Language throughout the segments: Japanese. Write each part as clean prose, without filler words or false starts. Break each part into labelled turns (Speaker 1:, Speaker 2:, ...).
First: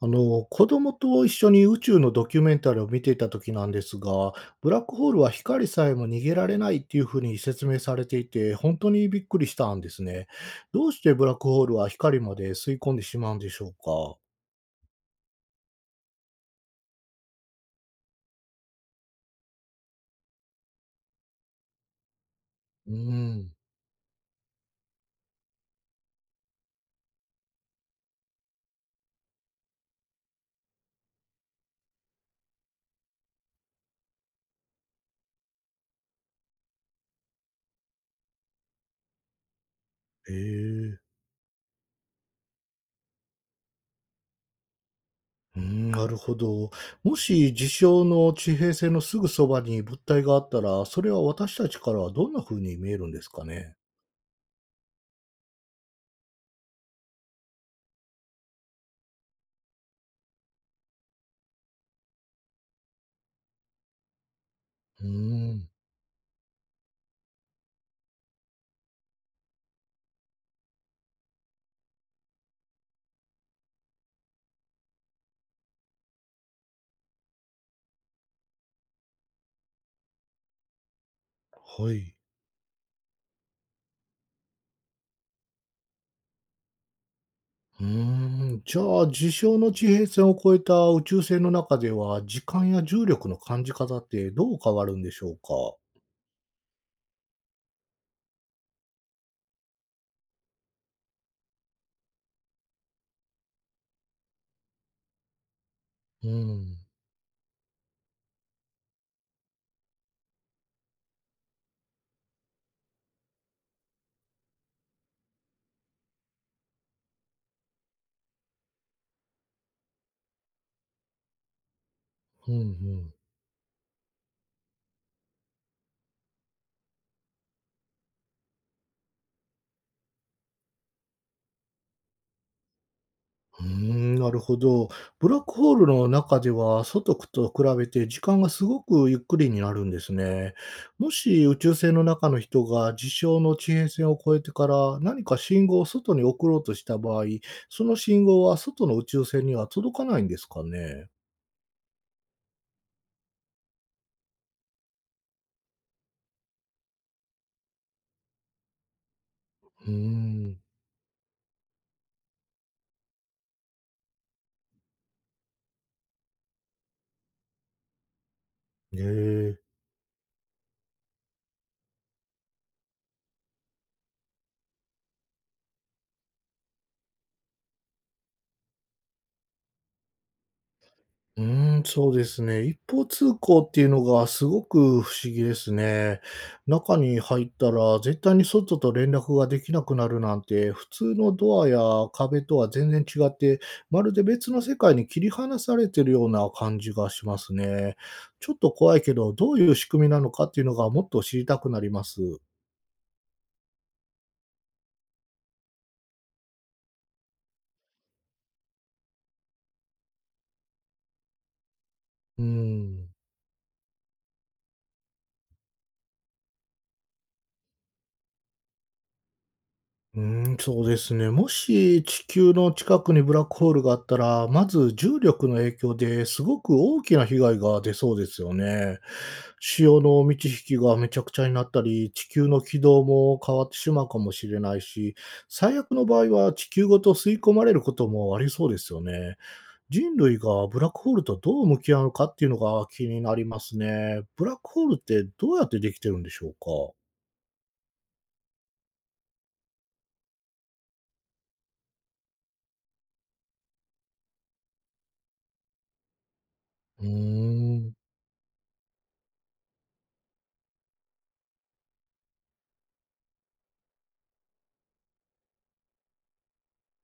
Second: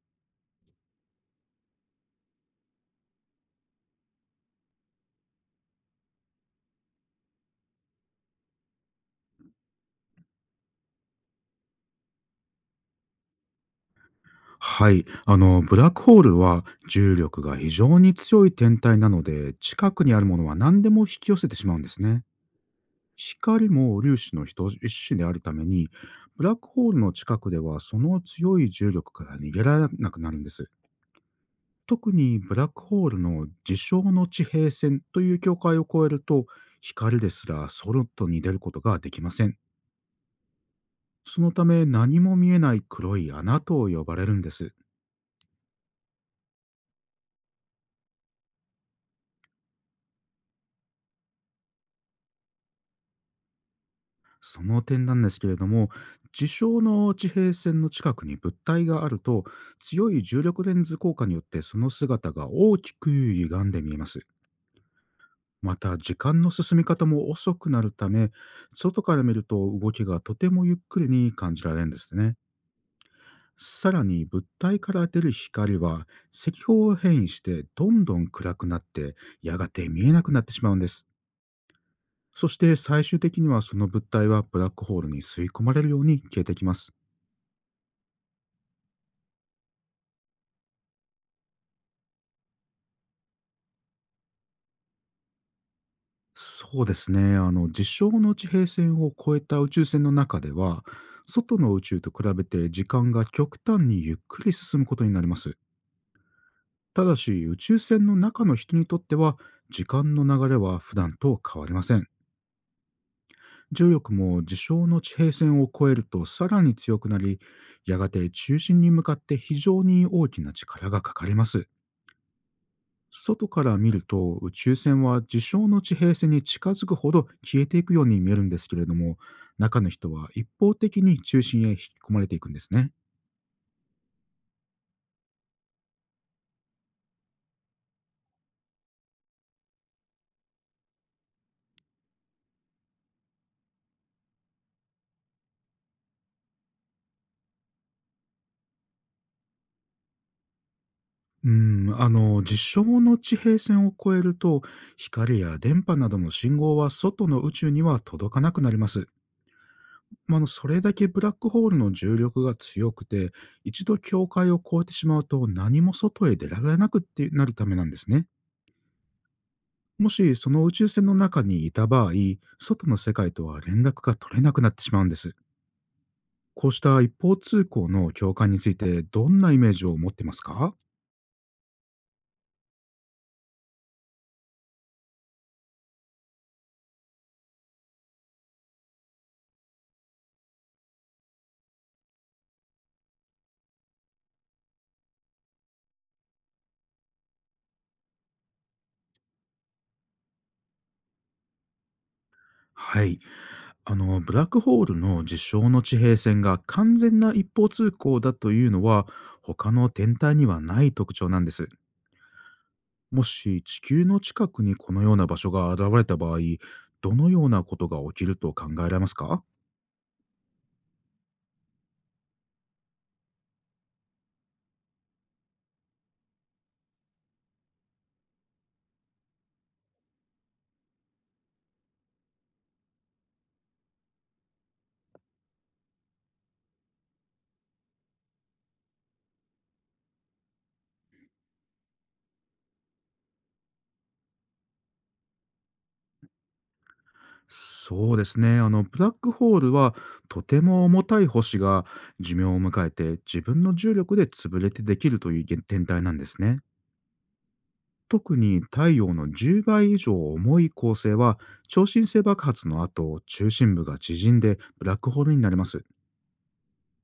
Speaker 1: 子供と一緒に宇宙のドキュメンタリーを見ていた時なんですが、ブラックホールは光さえも逃げられないっていうふうに説明されていて、本当にびっくりしたんですね。どうしてブラックホールは光まで吸い込んでしまうんでしょうか。
Speaker 2: はい。ブラックホールは重力が非常に強い天体なので、近くにあるものは何でも引き寄せてしまうんですね。
Speaker 1: うん。
Speaker 2: 光も粒子の一種であるために、ブラックホールの近くではその強い重力から逃げられなくなるんです。特にブラックホールの事象の地平線という境界を越えると、光ですら外に出ることができません。
Speaker 1: へえ。
Speaker 2: そのため何も見えない黒い穴と呼ばれるんです。
Speaker 1: うん、なるほど。もし事象の地平線のすぐそばに物体があったら、それは私たちからはどんな風に見えるんですかね。
Speaker 2: その点なんですけれども、事象の地平線の近くに物体があると、強い重力レンズ効果によってその姿が大きく歪んで見えます。
Speaker 1: うん。
Speaker 2: また、時間の進み方も遅くなるため、外から見ると動きがとてもゆっくりに感じられるんですね。さらに物体から出る光は赤方を変異してどんどん暗くなってやがて見えなくなってしまうんです。
Speaker 1: はい。
Speaker 2: そして最終的にはその物体はブラックホールに吸い込まれるように消えてきます。
Speaker 1: うーん、じゃあ、事象の地平線を越えた宇宙船の中では、時間や重力の感じ方ってどう変わるんでしょうか。
Speaker 2: そうですね。実証の地平線を超えた宇宙船の中では、外の宇宙と比べて時間が極端にゆっくり進むことになります。
Speaker 1: うん、
Speaker 2: ただし、宇宙船の中の人にとっては、時間の流れは普段と変わりません。重力も事象の地平線を超えるとさらに強くなり、やがて中心に向かって非常に大きな力がかかります。
Speaker 1: うん、うん。
Speaker 2: 外から見ると宇宙船は事象の地平線に近づくほど消えていくように見えるんですけれども、中の人は一方的に中心へ引き込まれていくんですね。
Speaker 1: うーん、なるほど。ブラックホールの中では、外と比べて時間がすごくゆっくりになるんですね。もし宇宙船の中の人が事象の地平線を越えてから何か信号を外に送ろうとした場合、その信号は外の宇宙船には届かないんですかね。
Speaker 2: うん、事象の地平線を越えると、光や電波などの信号は外の宇宙には届かなくなります。
Speaker 1: うーん。
Speaker 2: それだけブラックホールの重力が強くて、一度境界を越えてしまうと何も外へ出られなくってなるためなんですね。
Speaker 1: ねえ。
Speaker 2: もしその宇宙船の中にいた場合、外の世界とは連絡が取れなくなってしまうんです。こうした一方通行の境界についてどんなイメージを持ってますか？
Speaker 1: うーん、そうですね。一方通行っていうのがすごく不思議ですね。中に入ったら絶対に外と連絡ができなくなるなんて、普通のドアや壁とは全然違って、まるで別の世界に切り離されてるような感じがしますね。ちょっと怖いけど、どういう仕組みなのかっていうのがもっと知りたくなります。
Speaker 2: はい。ブラックホールの事象の地平線が完全な一方通行だというのは、他の天体にはない特徴なんです。
Speaker 1: うーん。
Speaker 2: もし地球の近くにこのような場所が現れた場合、どのようなことが起きると考えられますか？
Speaker 1: うーん、そうですね。もし地球の近くにブラックホールがあったら、まず重力の影響ですごく大きな被害が出そうですよね。潮の満ち引きがめちゃくちゃになったり、地球の軌道も変わってしまうかもしれないし、最悪の場合は地球ごと吸い込まれることもありそうですよね。人類がブラックホールとどう向き合うのかっていうのが気になりますね。ブラックホールってどうやってできてるんでしょうか。
Speaker 2: そうですね。ブラックホールは、とても重たい星が寿命を迎えて自分の重力で潰れてできるという天体なんですね。
Speaker 1: うーん。
Speaker 2: 特に太陽の10倍以上重い恒星は、超新星爆発の後、中心部が縮んでブラックホールになります。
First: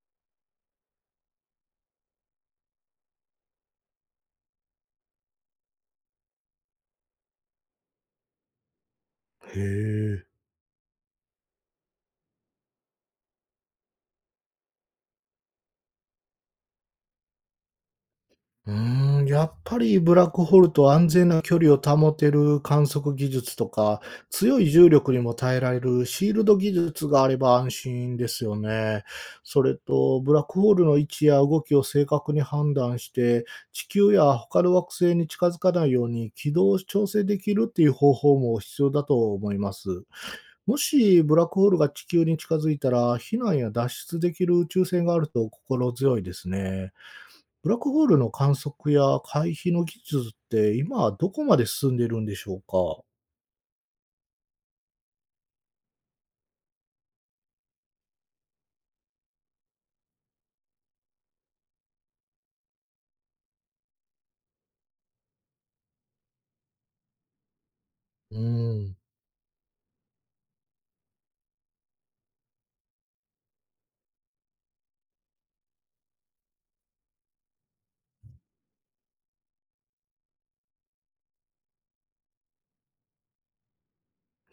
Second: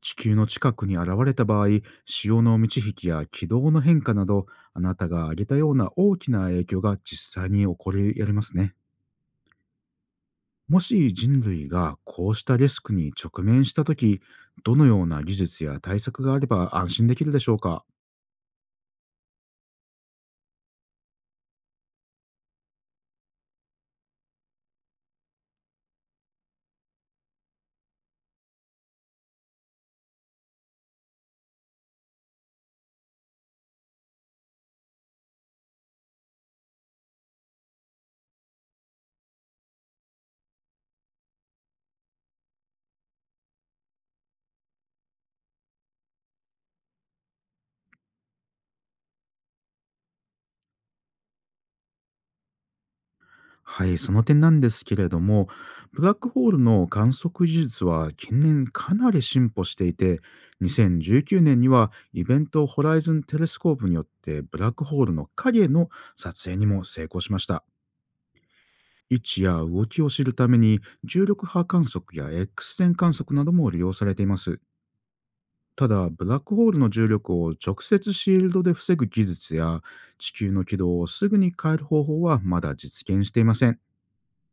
Speaker 2: 地球の近くに現れた場合、潮の満ち引きや軌道の変化など、あなたが挙げたような大きな影響が実際に起こりやりますね。
Speaker 1: へえ。
Speaker 2: もし人類がこうしたリスクに直面したとき、どのような技術や対策があれば安心できるでしょうか？
Speaker 1: うーん、やっぱりブラックホールと安全な距離を保てる観測技術とか、強い重力にも耐えられるシールド技術があれば安心ですよね。それと、ブラックホールの位置や動きを正確に判断して、地球や他の惑星に近づかないように軌道を調整できるっていう方法も必要だと思います。もしブラックホールが地球に近づいたら、避難や脱出できる宇宙船があると心強いですね。ブラックホールの観測や回避の技術って今はどこまで進んでいるんでしょうか？
Speaker 2: はい、その点なんですけれども、ブラックホールの観測技術は近年かなり進歩していて、2019年にはイベントホライズンテレスコープによってブラックホールの影の撮影にも成功しました。
Speaker 1: うーん、
Speaker 2: 位置や動きを知るために、重力波観測や X 線観測なども利用されています。ただ、ブラックホールの重力を直接シールドで防ぐ技術や、地球の軌道をすぐに変える方法はまだ実現していません。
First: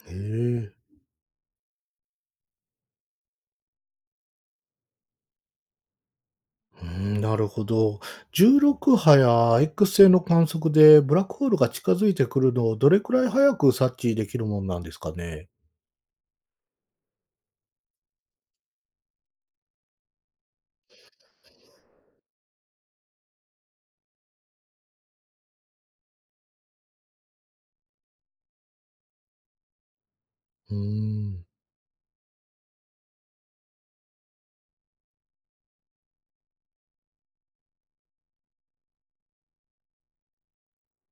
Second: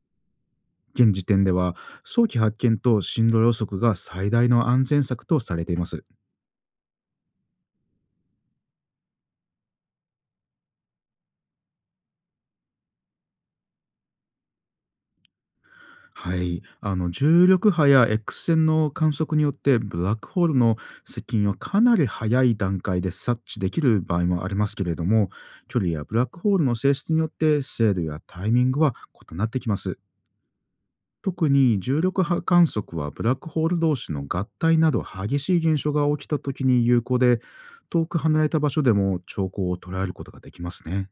Speaker 1: へえ、
Speaker 2: 現時点では、早期発見と進路予測が最大の安全策とされています。
Speaker 1: うーん、なるほど。16波や X 線の観測でブラックホールが近づいてくるのをどれくらい早く察知できるもんなんですかね？
Speaker 2: はい、重力波や X 線の観測によってブラックホールの接近はかなり早い段階で察知できる場合もありますけれども、距離やブラックホールの性質によって精度やタイミングは異なってきます。
Speaker 1: うーん、
Speaker 2: 特に重力波観測はブラックホール同士の合体など激しい現象が起きた時に有効で、遠く離れた場所でも兆候を捉えることができますね。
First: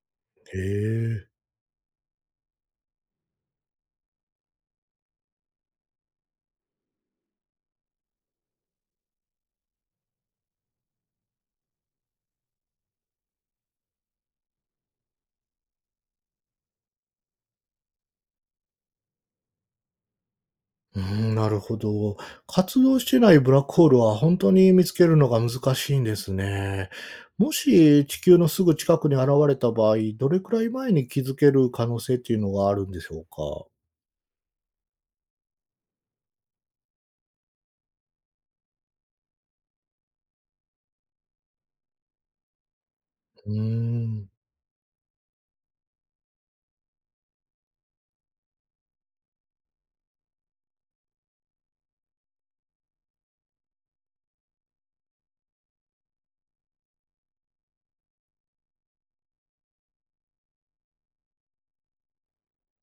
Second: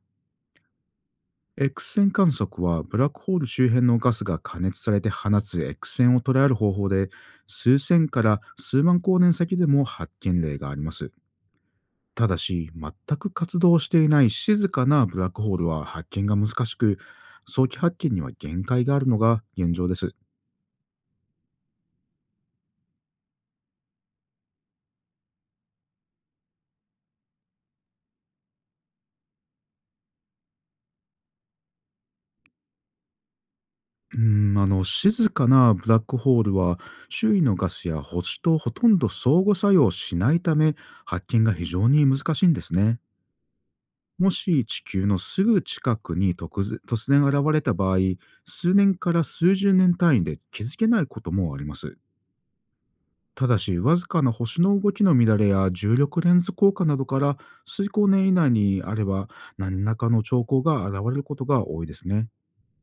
Speaker 1: へえ。
Speaker 2: X 線観測はブラックホール周辺のガスが加熱されて放つ X 線を捉える方法で、数千から数万光年先でも発見例があります。ただし全く活動していない静かなブラックホールは発見が難しく、早期発見には限界があるのが現状です。
Speaker 1: うーん、なるほど。活動してないブラックホールは本当に見つけるのが難しいんですね。もし地球のすぐ近くに現れた場合、どれくらい前に気づける可能性っていうのがあるんでしょうか？
Speaker 2: うん、静かなブラックホールは、周囲のガスや星とほとんど相互作用しないため、発見が非常に難しいんですね。
Speaker 1: うーん、
Speaker 2: もし地球のすぐ近くに突然現れた場合、数年から数十年単位で気づけないこともあります。ただし、わずかな星の動きの乱れや重力レンズ効果などから、数光年以内にあれば、何らかの兆候が現れることが多いですね。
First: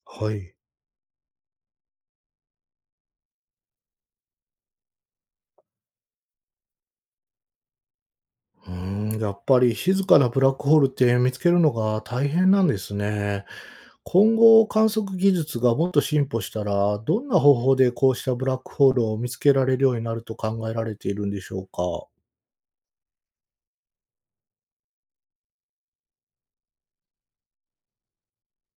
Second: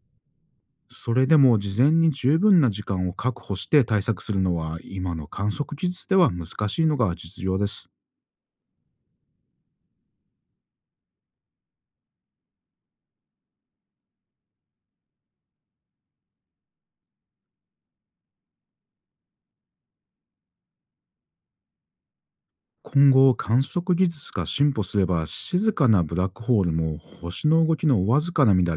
Speaker 1: はい。
Speaker 2: それでも事前に十分な時間を確保して対策するのは今の観測技術では難しいのが実情です。
Speaker 1: うーん、やっぱり静かなブラックホールって見つけるのが大変なんですね。今後観測技術がもっと進歩したら、どんな方法でこうしたブラックホールを見つけられるようになると考えられているんでしょうか？
Speaker 2: 今後観測技術が進歩すれば、静かなブラックホールも星の動きのわずかな乱れ、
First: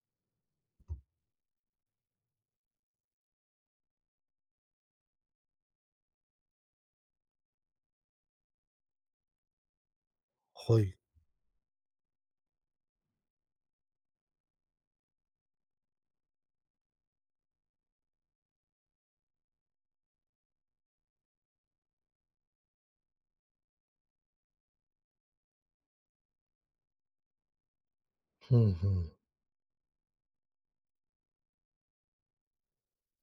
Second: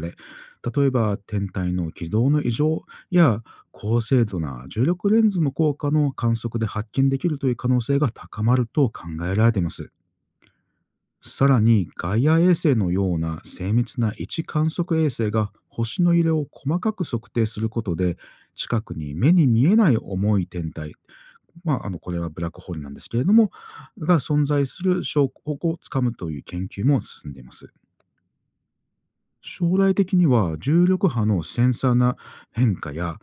Speaker 2: 例えば天体の軌道の異常や高精度な重力レンズの効果の観測で発見できるという可能性が高まると考えられています。
Speaker 1: はい。
Speaker 2: さらにガイア衛星のような精密な位置観測衛星が星の揺れを細かく測定することで、近くに目に見えない重い天体、これはブラックホールなんですけれども、が存在する証拠をつかむという研究も進んでいます。
Speaker 1: ふんふん。
Speaker 2: 将来的には重力波のセンサーな変化や、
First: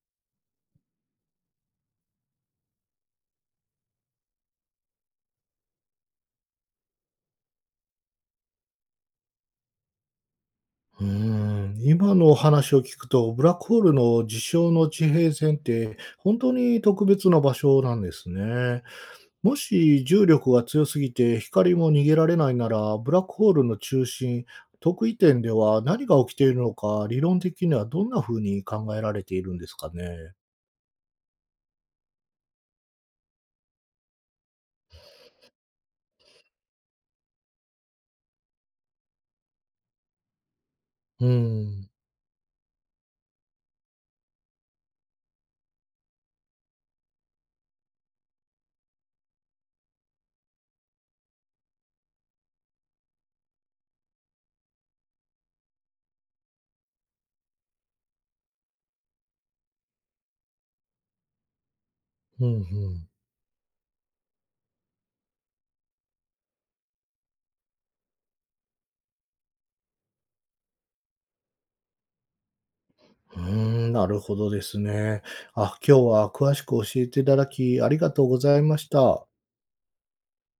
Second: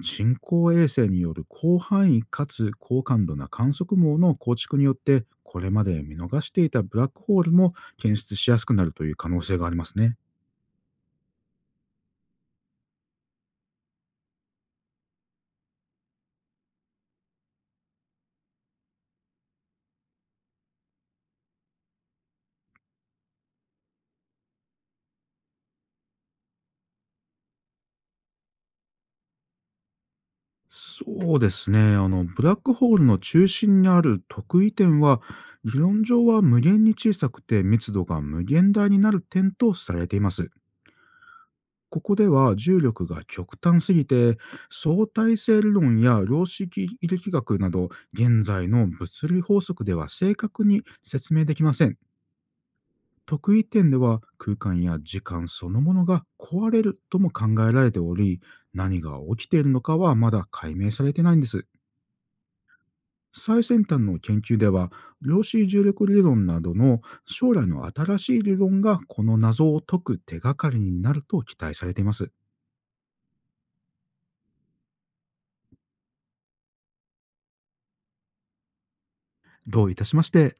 Speaker 2: 人工衛星による広範囲かつ高感度な観測網の構築によって、これまで見逃していたブラックホールも検出しやすくなるという可能性がありますね。
Speaker 1: うーん、今のお話を聞くと、ブラックホールの事象の地平線って本当に特別な場所なんですね。もし重力が強すぎて光も逃げられないなら、ブラックホールの中心、特異点では何が起きているのか、理論的にはどんな風に考えられているんですかね。
Speaker 2: そうですね、ブラックホールの中心にある特異点は、理論上は無限に小さくて密度が無限大になる点とされています。
Speaker 1: うーん、
Speaker 2: ここでは重力が極端すぎて、相対性理論や量子力学など現在の物理法則では正確に説明できません。特異点では空間や時間そのものが壊れるとも考えられており、何が起きているのかはまだ解明されてないんです。
Speaker 1: うん、うん。
Speaker 2: 最先端の研究では、量子重力理論などの将来の新しい理論がこの謎を解く手がかりになると期待されています。
Speaker 1: うーん、なるほどですね。あ、今日は詳しく教えていただきありがとうございました。
Speaker 2: どういたしまして。